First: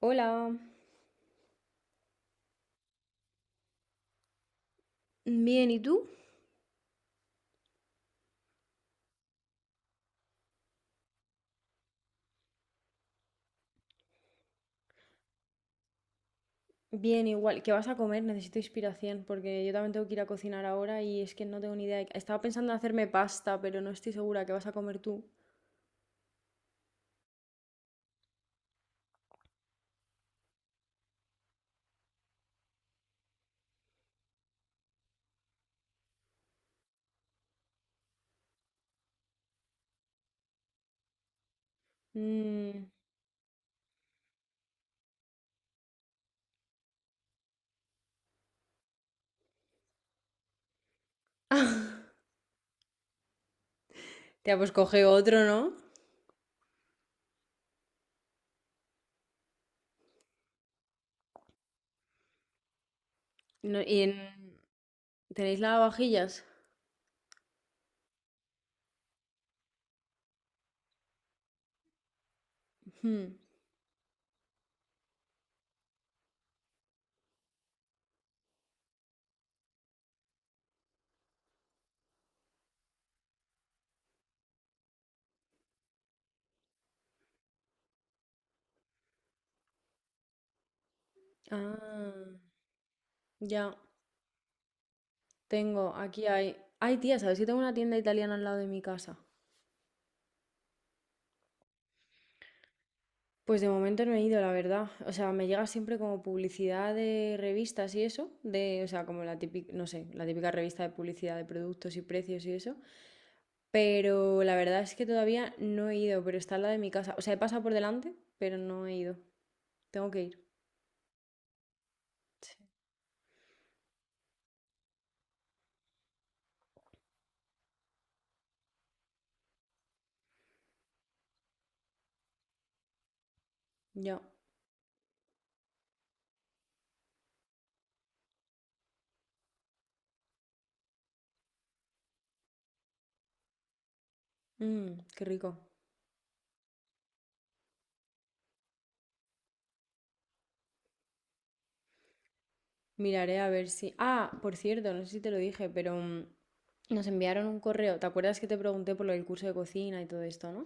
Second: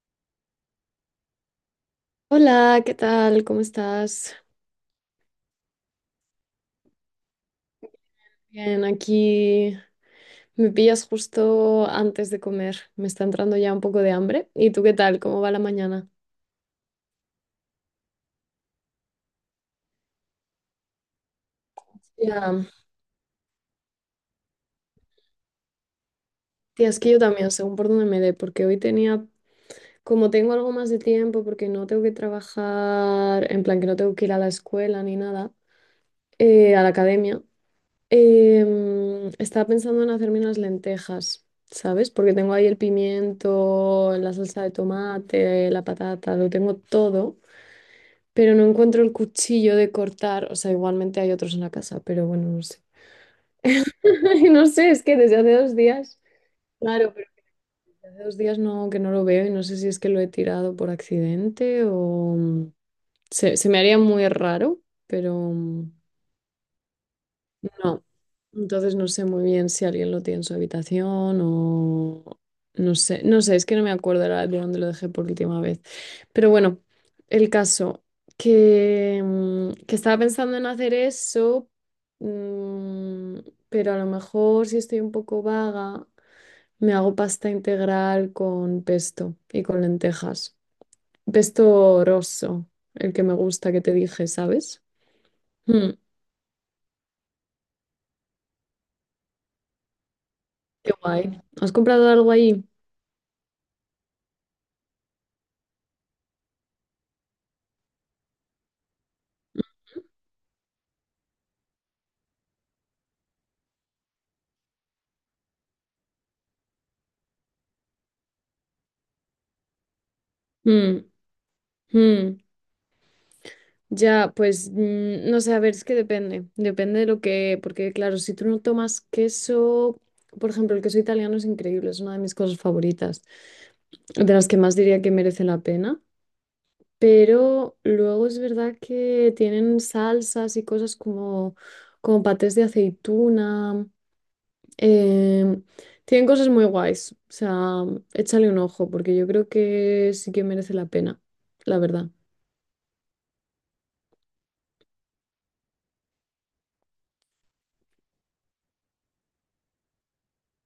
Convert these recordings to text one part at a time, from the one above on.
Hola, Hola, ¿qué tal? ¿Cómo estás? bien, ¿y tú? Bien, aquí me pillas justo antes de comer. Me está entrando ya un poco de hambre. ¿Y tú qué tal? ¿Cómo va la mañana? Bien, igual, ¿qué vas a comer? Necesito inspiración porque yo también tengo que ir a cocinar ahora y es que no tengo ni idea. Estaba Ya, pensando en hacerme pasta, pero no estoy segura qué vas a comer tú. tía, es que yo también, según por dónde me dé, porque hoy tenía, como tengo algo más de tiempo, porque no tengo que trabajar, en plan que no tengo que ir a la escuela ni nada, a la academia, estaba pensando en hacerme unas lentejas. ¿Sabes? Porque tengo ahí el Mmm. pimiento, la salsa de tomate, la patata, lo tengo todo. Pero no encuentro el cuchillo de cortar. O sea, igualmente hay otros en la casa, pero bueno, no sé. Tía, No pues sé, coge es que otro, desde hace ¿no? dos días. Claro, pero que desde hace dos días no, que no lo veo y no sé si es que lo he tirado por accidente o... se me No, haría ¿y muy raro, pero tenéis lavavajillas? no. Entonces no sé muy bien si alguien lo tiene en su habitación o no sé, Hmm. no sé, es que no me acuerdo ahora de dónde lo dejé por última vez. Pero bueno, el caso que que estaba pensando en hacer eso, mm, pero a lo mejor si estoy un poco vaga, me hago pasta integral con pesto y con lentejas. Pesto Ah, rosso, el que me gusta ya, que te dije, ¿sabes? Mm, aquí hay. Ay, tía, ¿sabes que tengo una tienda italiana al lado de mi casa? qué guay. ¿Has comprado algo ahí? Pues de momento no he ido, la verdad. O sea, me llega siempre como publicidad de revistas y eso, o sea, como la típica, no sé, la típica revista de publicidad de productos y precios y eso. Pero la verdad es que todavía no he ido, pero está en la de mi casa. O sea, he pasado por delante, pero no he ido. Tengo que ir. Mm, mm. Sí. Ya, pues no sé, a ver, es que depende de lo que, porque claro, si tú no tomas queso, por ejemplo, el queso italiano es increíble, es una de mis cosas favoritas, Ya. de las que más diría que merece la pena, pero luego es verdad que tienen salsas y cosas como, como patés de aceituna, Qué rico. em, tienen cosas muy guays, o sea, échale un ojo, porque yo creo que sí que merece la pena, la verdad. Miraré a ver si. Ah, por cierto, no sé si te lo dije, pero nos enviaron un correo. ¿Te acuerdas que te pregunté por lo del curso de cocina y todo esto, no?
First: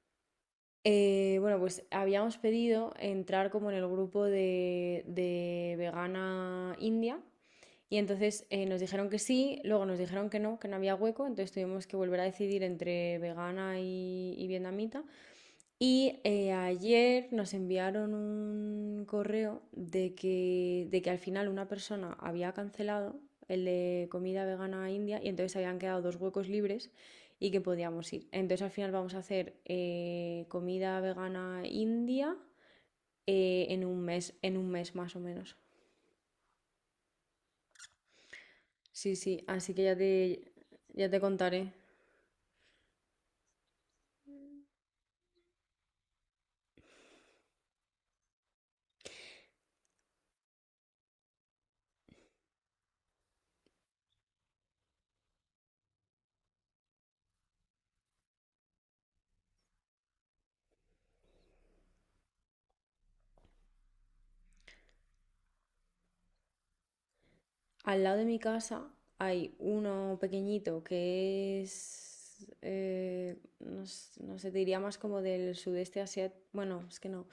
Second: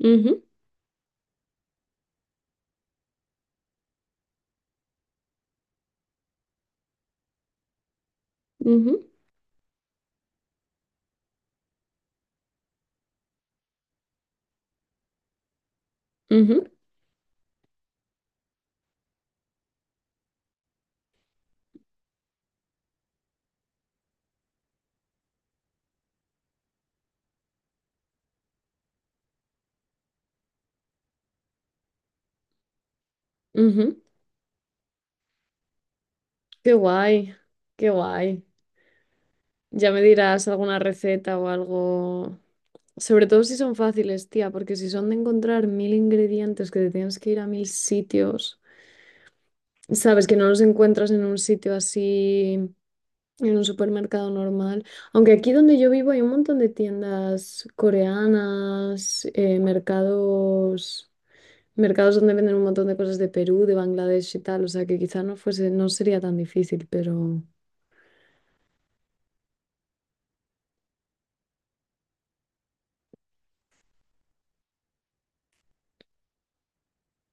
Ujú, Bueno, pues habíamos pedido entrar como en el grupo de vegana India y entonces nos ujú, dijeron que sí, luego nos dijeron que no había hueco, entonces tuvimos que volver a decidir entre vegana y vietnamita y ujú, ayer nos enviaron un correo de que al final una persona había cancelado el de comida vegana india y entonces habían quedado dos huecos libres y que podíamos ir. Entonces al final vamos a hacer comida vegana india en ujú. un mes, en un mes más o menos. Qué guay, qué guay. Sí, sí, así que Ya ya me dirás te, alguna ya te receta o contaré. algo. Sobre todo si son fáciles, tía, porque si son de encontrar mil ingredientes que te tienes que ir a mil sitios, sabes que no los encuentras en un sitio así, en un supermercado normal. Aunque aquí donde yo vivo hay un montón de tiendas coreanas, mercados, mercados donde venden un montón de cosas de Perú, de Bangladesh y tal. O sea que quizá no fuese, no sería tan difícil, pero. Al lado de mi casa hay uno pequeñito que es, no, no sé, te diría más como del sudeste asiático, bueno, es que no, o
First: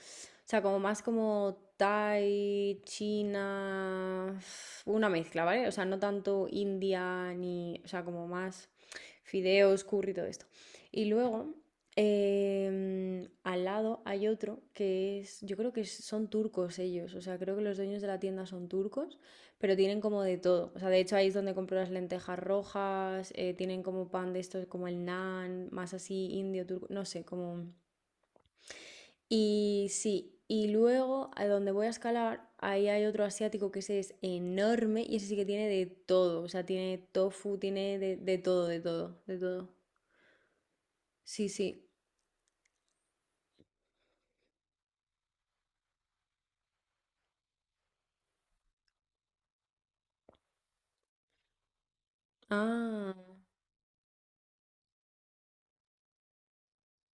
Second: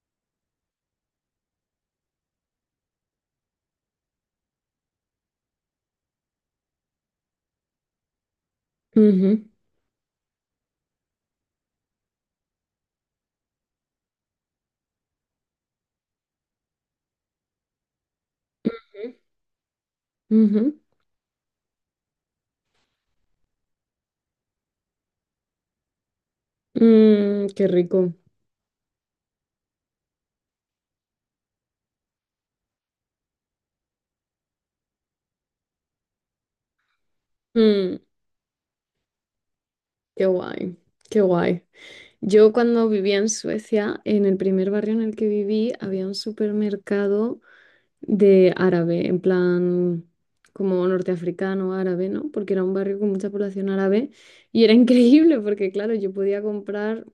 sea, como más como Thai, China, una mezcla, ¿vale? O sea, no tanto India ni, o sea, como más Ujú, fideos, curry, todo esto. Y luego, al lado hay otro que es, yo creo que son turcos ellos, o sea, creo que los dueños de la tienda son turcos, pero tienen como de todo. ujú. O sea, de hecho ahí es donde compro las lentejas rojas, tienen como pan de estos, como el naan, más así indio, turco, no sé, Mm, como... qué rico. Y sí, y luego a donde voy a escalar, ahí hay otro asiático que ese es enorme y ese sí que tiene de todo. O sea, tiene tofu, tiene Mm, de todo, de todo, de todo. qué guay, qué Sí, guay. sí. Yo cuando vivía en Suecia, en el primer barrio en el que viví, había un supermercado de árabe, en plan como norteafricano, árabe, ¿no? Porque era un barrio con Ah, mucha población árabe y era increíble porque, claro, yo podía comprar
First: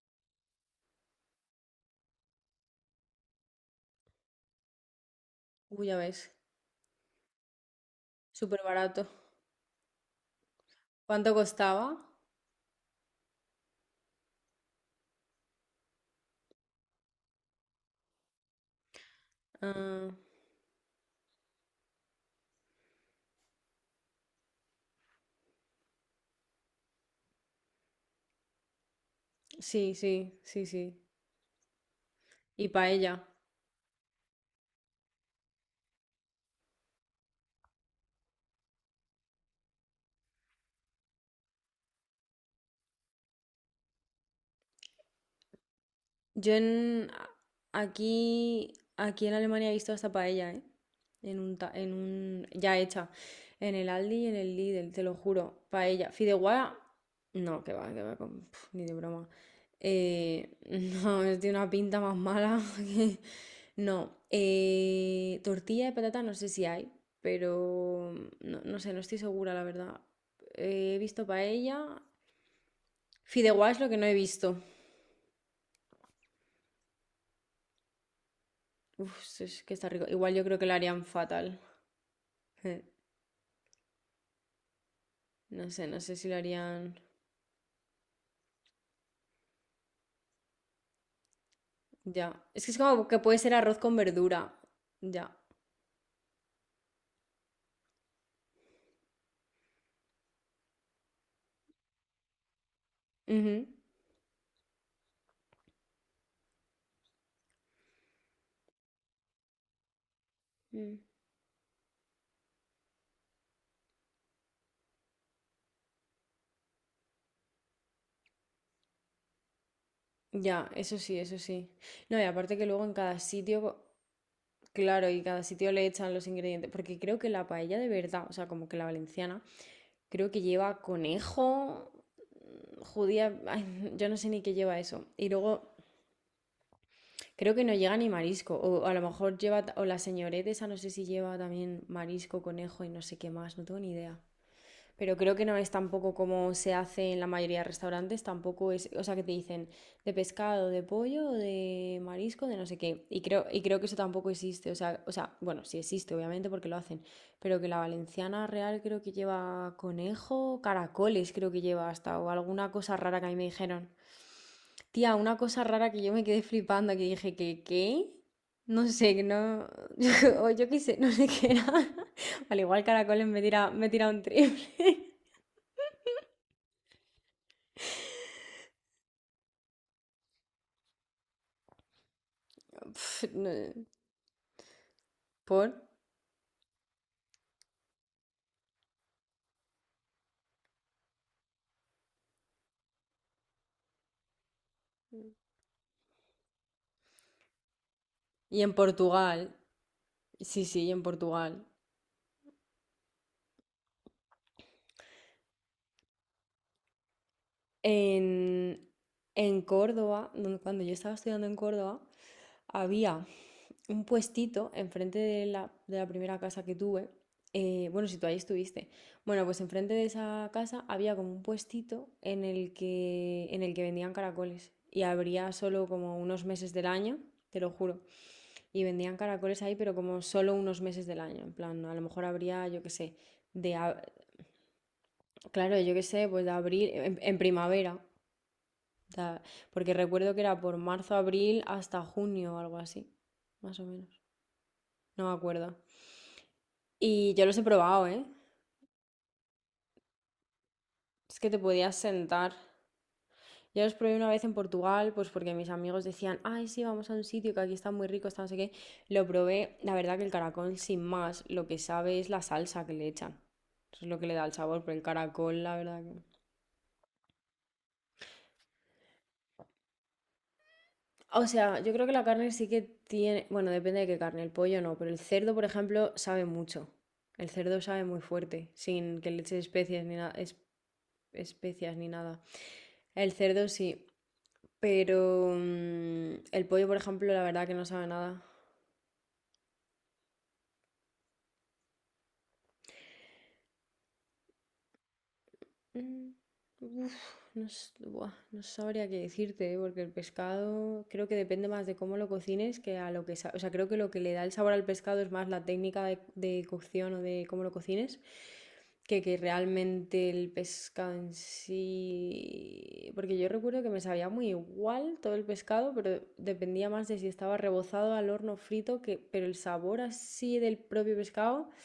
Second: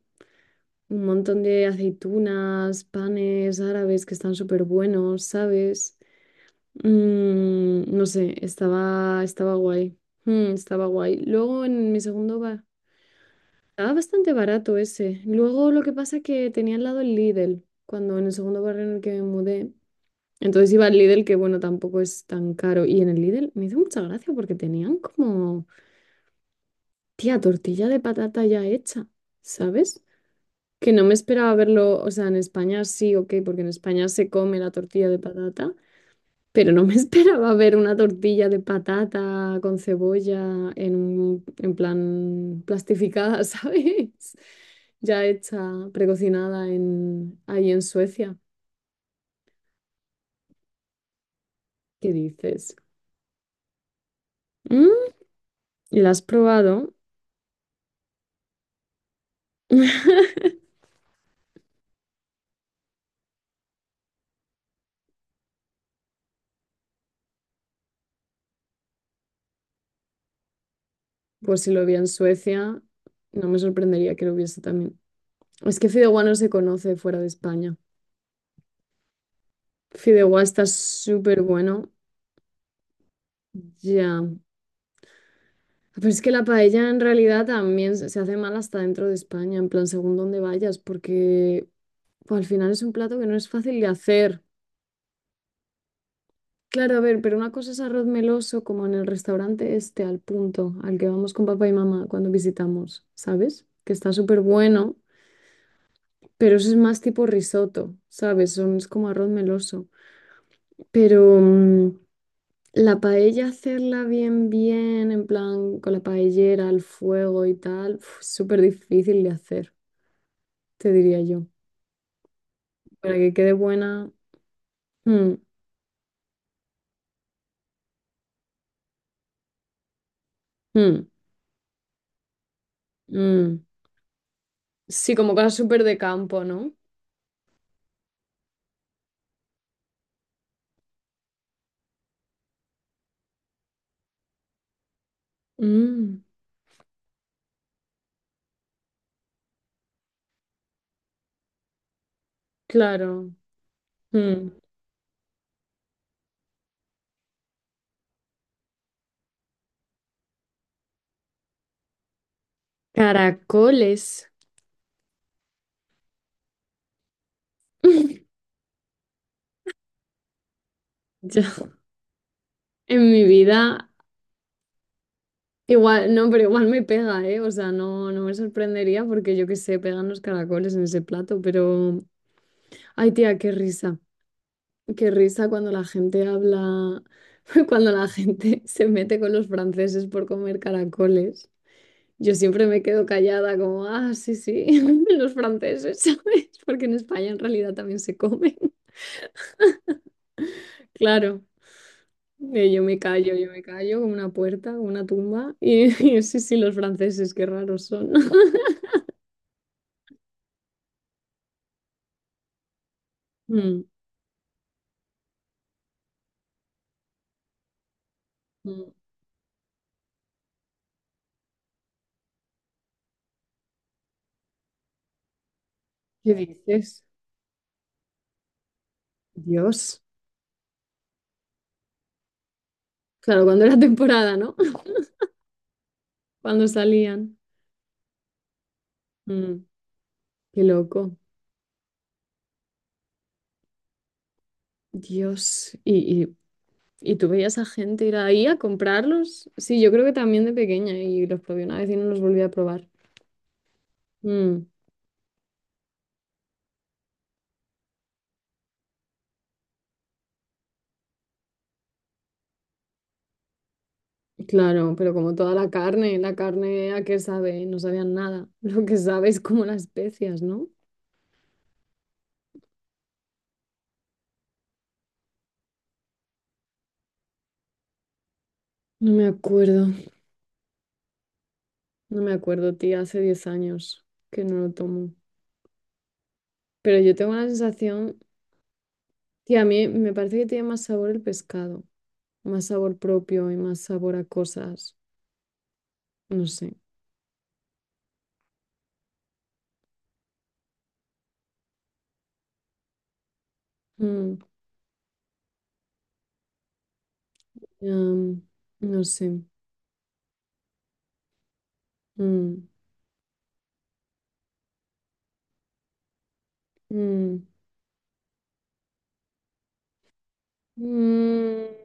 un montón de aceitunas, panes árabes que están súper buenos, uy, ya ¿sabes? ves. Mm, no sé, Súper barato. estaba guay. Mm, estaba guay. ¿Cuánto Luego costaba? en mi segundo bar. Estaba bastante barato ese. Luego lo que pasa es que tenía al lado el Lidl, cuando en el segundo barrio en el que me mudé. Ah, Entonces iba al Lidl, que bueno, tampoco es tan caro. Y en el Lidl me hizo mucha gracia porque tenían como, tía, tortilla de patata ya hecha, sí, ¿sabes? sí, sí, Que sí. no me esperaba verlo, o sea, en Y España sí, paella. ok, porque en España se come la tortilla de patata. Pero no me esperaba ver una tortilla de patata con cebolla en un, en plan plastificada, ¿sabes? Ya hecha, Yo precocinada en, ahí en Suecia. aquí en Alemania he visto hasta paella, ¿eh? En un, ta- en ¿Qué un, dices? Ya hecha. En el Aldi y en el Lidl, te Mm, lo juro. ¿la Paella. has Fideuá, probado? no, que va, ni de broma. Eh, no, es de una pinta más mala que- No. Tortilla de patata no sé si hay, pero no, no sé, no estoy segura, la verdad. He visto Pues si lo vi paella. en Suecia, no me Fideuá es lo que no he sorprendería que lo visto. hubiese también. Es que fideuá no se conoce fuera de España. Uf, sí, es que está rico. Igual Fideuá yo creo que está lo harían súper fatal. bueno. Eh, Ya. No sé, no Pero sé es si que lo la paella harían. en realidad también se hace mal hasta dentro de España, en plan, según dónde vayas, porque pues, Ya. al Es que final es es un como que plato que no puede es ser arroz fácil de con hacer. verdura. Ya. Claro, a ver, pero una cosa es arroz meloso, como en el restaurante este, al punto, al que vamos con papá y mamá cuando visitamos, Ujú. ¿sabes? Que está súper bueno, pero eso es más tipo risotto, ¿sabes? Son, es como arroz meloso. Mm. Pero la paella, hacerla bien, bien, en plan, con la paellera, al fuego y tal, uf, es súper difícil de hacer. Ya, Te eso sí, diría eso yo. sí. No, y aparte que luego en Para cada que quede sitio, buena. claro, y Mm, cada sitio le echan los ingredientes. Porque creo que la paella de verdad, o sea, como que la valenciana, creo que lleva mm, conejo, judía. mm. Ay, yo no sé ni qué lleva eso. Sí, Y como cosas luego súper de campo, ¿no? creo que no llega ni marisco. O a lo mejor lleva, o la señorita esa no sé si lleva también marisco, conejo y no sé qué más, no tengo ni idea. Pero creo que no es tampoco Mm, como se hace en la mayoría de restaurantes, tampoco es, o sea, que te dicen de pescado, de pollo, de marisco, de no sé qué. Y claro. creo, y creo que eso tampoco Mm. existe, o sea, bueno, sí existe, obviamente, porque lo hacen, pero que la valenciana real creo que lleva conejo, caracoles creo que lleva hasta, o alguna cosa rara que a mí me dijeron. Caracoles. Tía, una cosa rara que yo me quedé flipando, que dije que, ¿qué? No sé, que no... o yo qué sé, no sé Yo, qué era. Al igual en mi caracoles me tira, me vida, tira un triple. igual, no, pero igual me pega, ¿eh? O sea, no, no me sorprendería porque yo qué sé, pegan los caracoles en ese plato, pero, ay, tía, no- qué risa ¿Por? cuando la gente habla, cuando la gente se mete con los franceses por comer caracoles. Yo siempre me quedo callada como, ah, sí, sí, los franceses, ¿sabes? Porque en España en realidad también se comen. Y en Portugal. Sí, sí, y en Claro, Portugal. Yo me callo como una puerta, como una tumba. Y, y sí, sí, los franceses, qué raros son. En, en Córdoba, cuando yo estaba estudiando en Córdoba, había Mm, un puestito enfrente de la, primera casa que tuve. Bueno, si tú ahí estuviste. mm. Bueno, pues enfrente de esa casa había como un puestito en el que vendían caracoles. Y habría solo como ¿Qué unos meses del dices? año, te lo juro. Y vendían caracoles ahí, pero Dios. como solo unos meses del año. En plan, a lo mejor habría, yo qué sé, Claro, cuando de... era ab- temporada, ¿no? Claro, yo qué sé, pues de Cuando abril, en, salían. en primavera. O sea, Mm, porque recuerdo que era qué por marzo, loco. abril hasta junio o algo así, más o menos. No me acuerdo. Dios. Y tú Y yo los veías he a gente probado, ir ¿eh? ahí a comprarlos. Sí, yo creo que también de pequeña y Es los que te probé una vez podías y no los volví a sentar. probar. Yo los probé una vez en Mm. Portugal, pues porque mis amigos decían, ay, sí, vamos a un sitio que aquí está muy rico, está no sé qué. Lo probé, la verdad que el caracol sin más, lo que sabe es la salsa que le echan. Eso es lo que le da el sabor, pero Claro, el pero como toda caracol, la verdad que... la carne a qué sabe, no sabían nada. Lo que sabe es como las especias, ¿no? O sea, yo creo que la carne sí que tiene, bueno, depende de qué carne, el pollo no, pero el cerdo, por ejemplo, sabe mucho. El cerdo sabe muy fuerte, No sin me que le eches acuerdo, especias ni nada, especias ni no me nada. acuerdo, tía, hace El 10 cerdo sí. años que no lo tomo. Pero el pollo, por Pero yo ejemplo, tengo la la verdad que no sabe sensación, nada. tía, a mí me parece que tiene más sabor el pescado, más sabor propio y más sabor a cosas. Mm, No sé. Uf, no, buah, no sabría qué decirte, ¿eh? Porque el pescado creo que depende más de cómo lo cocines que a lo que... O sea, creo que lo que le Mm, da el sabor al pescado es más la técnica de cocción o de cómo lo cocines am, no que sé. realmente el pescado en Mm, sí... Porque yo recuerdo que me sabía muy igual todo el pescado, pero dependía más de si mm. estaba rebozado al horno frito, que... pero el sabor así del propio Mm, pescado...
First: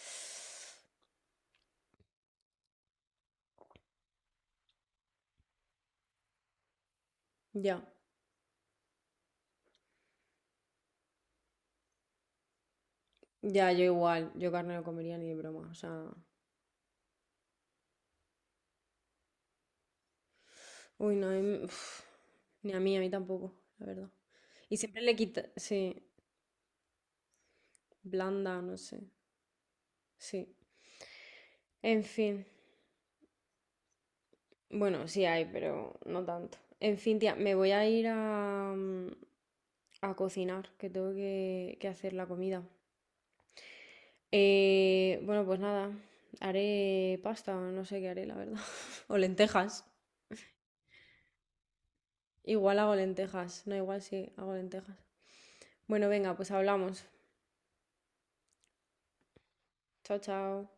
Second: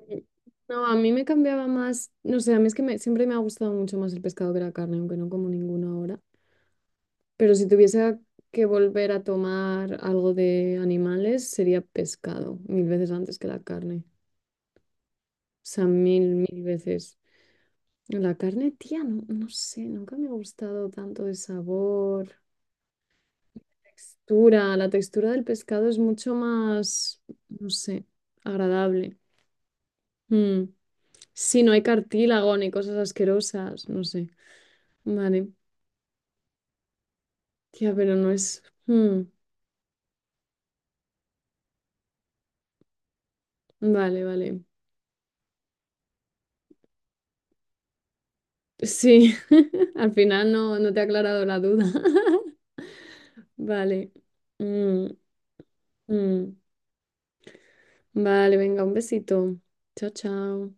no, a mí me cambiaba más, no sé, a mí es que me- siempre me ha gustado mucho más el pescado que la carne, aunque no como ninguno ahora. Pero si Ya. tuviese que volver a tomar algo de animales, sería pescado, mil veces antes que la Ya, yo carne. igual, yo carne no comería ni de broma, O o sea, sea, mil, mil veces. La carne, tía, no, no sé, nunca me ha gustado uy, tanto no, el uf, sabor, ni a mí, a mí tampoco, la verdad. textura. Y La siempre le textura quita, del pescado sí, es mucho más, no sé, blanda, no sé, agradable. sí. Mm. Sí, no hay En fin, cartílago ni cosas asquerosas, no sé. bueno, sí hay, Vale. pero no tanto. En fin, tía, me voy a Tía, ir pero no es... a, Mm, a cocinar, que tengo que hacer la comida. vale, vale. Bueno, pues nada, haré pasta, no sé qué haré, la verdad, o Sí, lentejas. al final no, no te ha aclarado la duda. Igual hago lentejas, no, igual Vale. sí, hago lentejas. Mm, Bueno, venga, pues mm. hablamos. Vale, venga, un besito. Chao, Chao, chao. chao.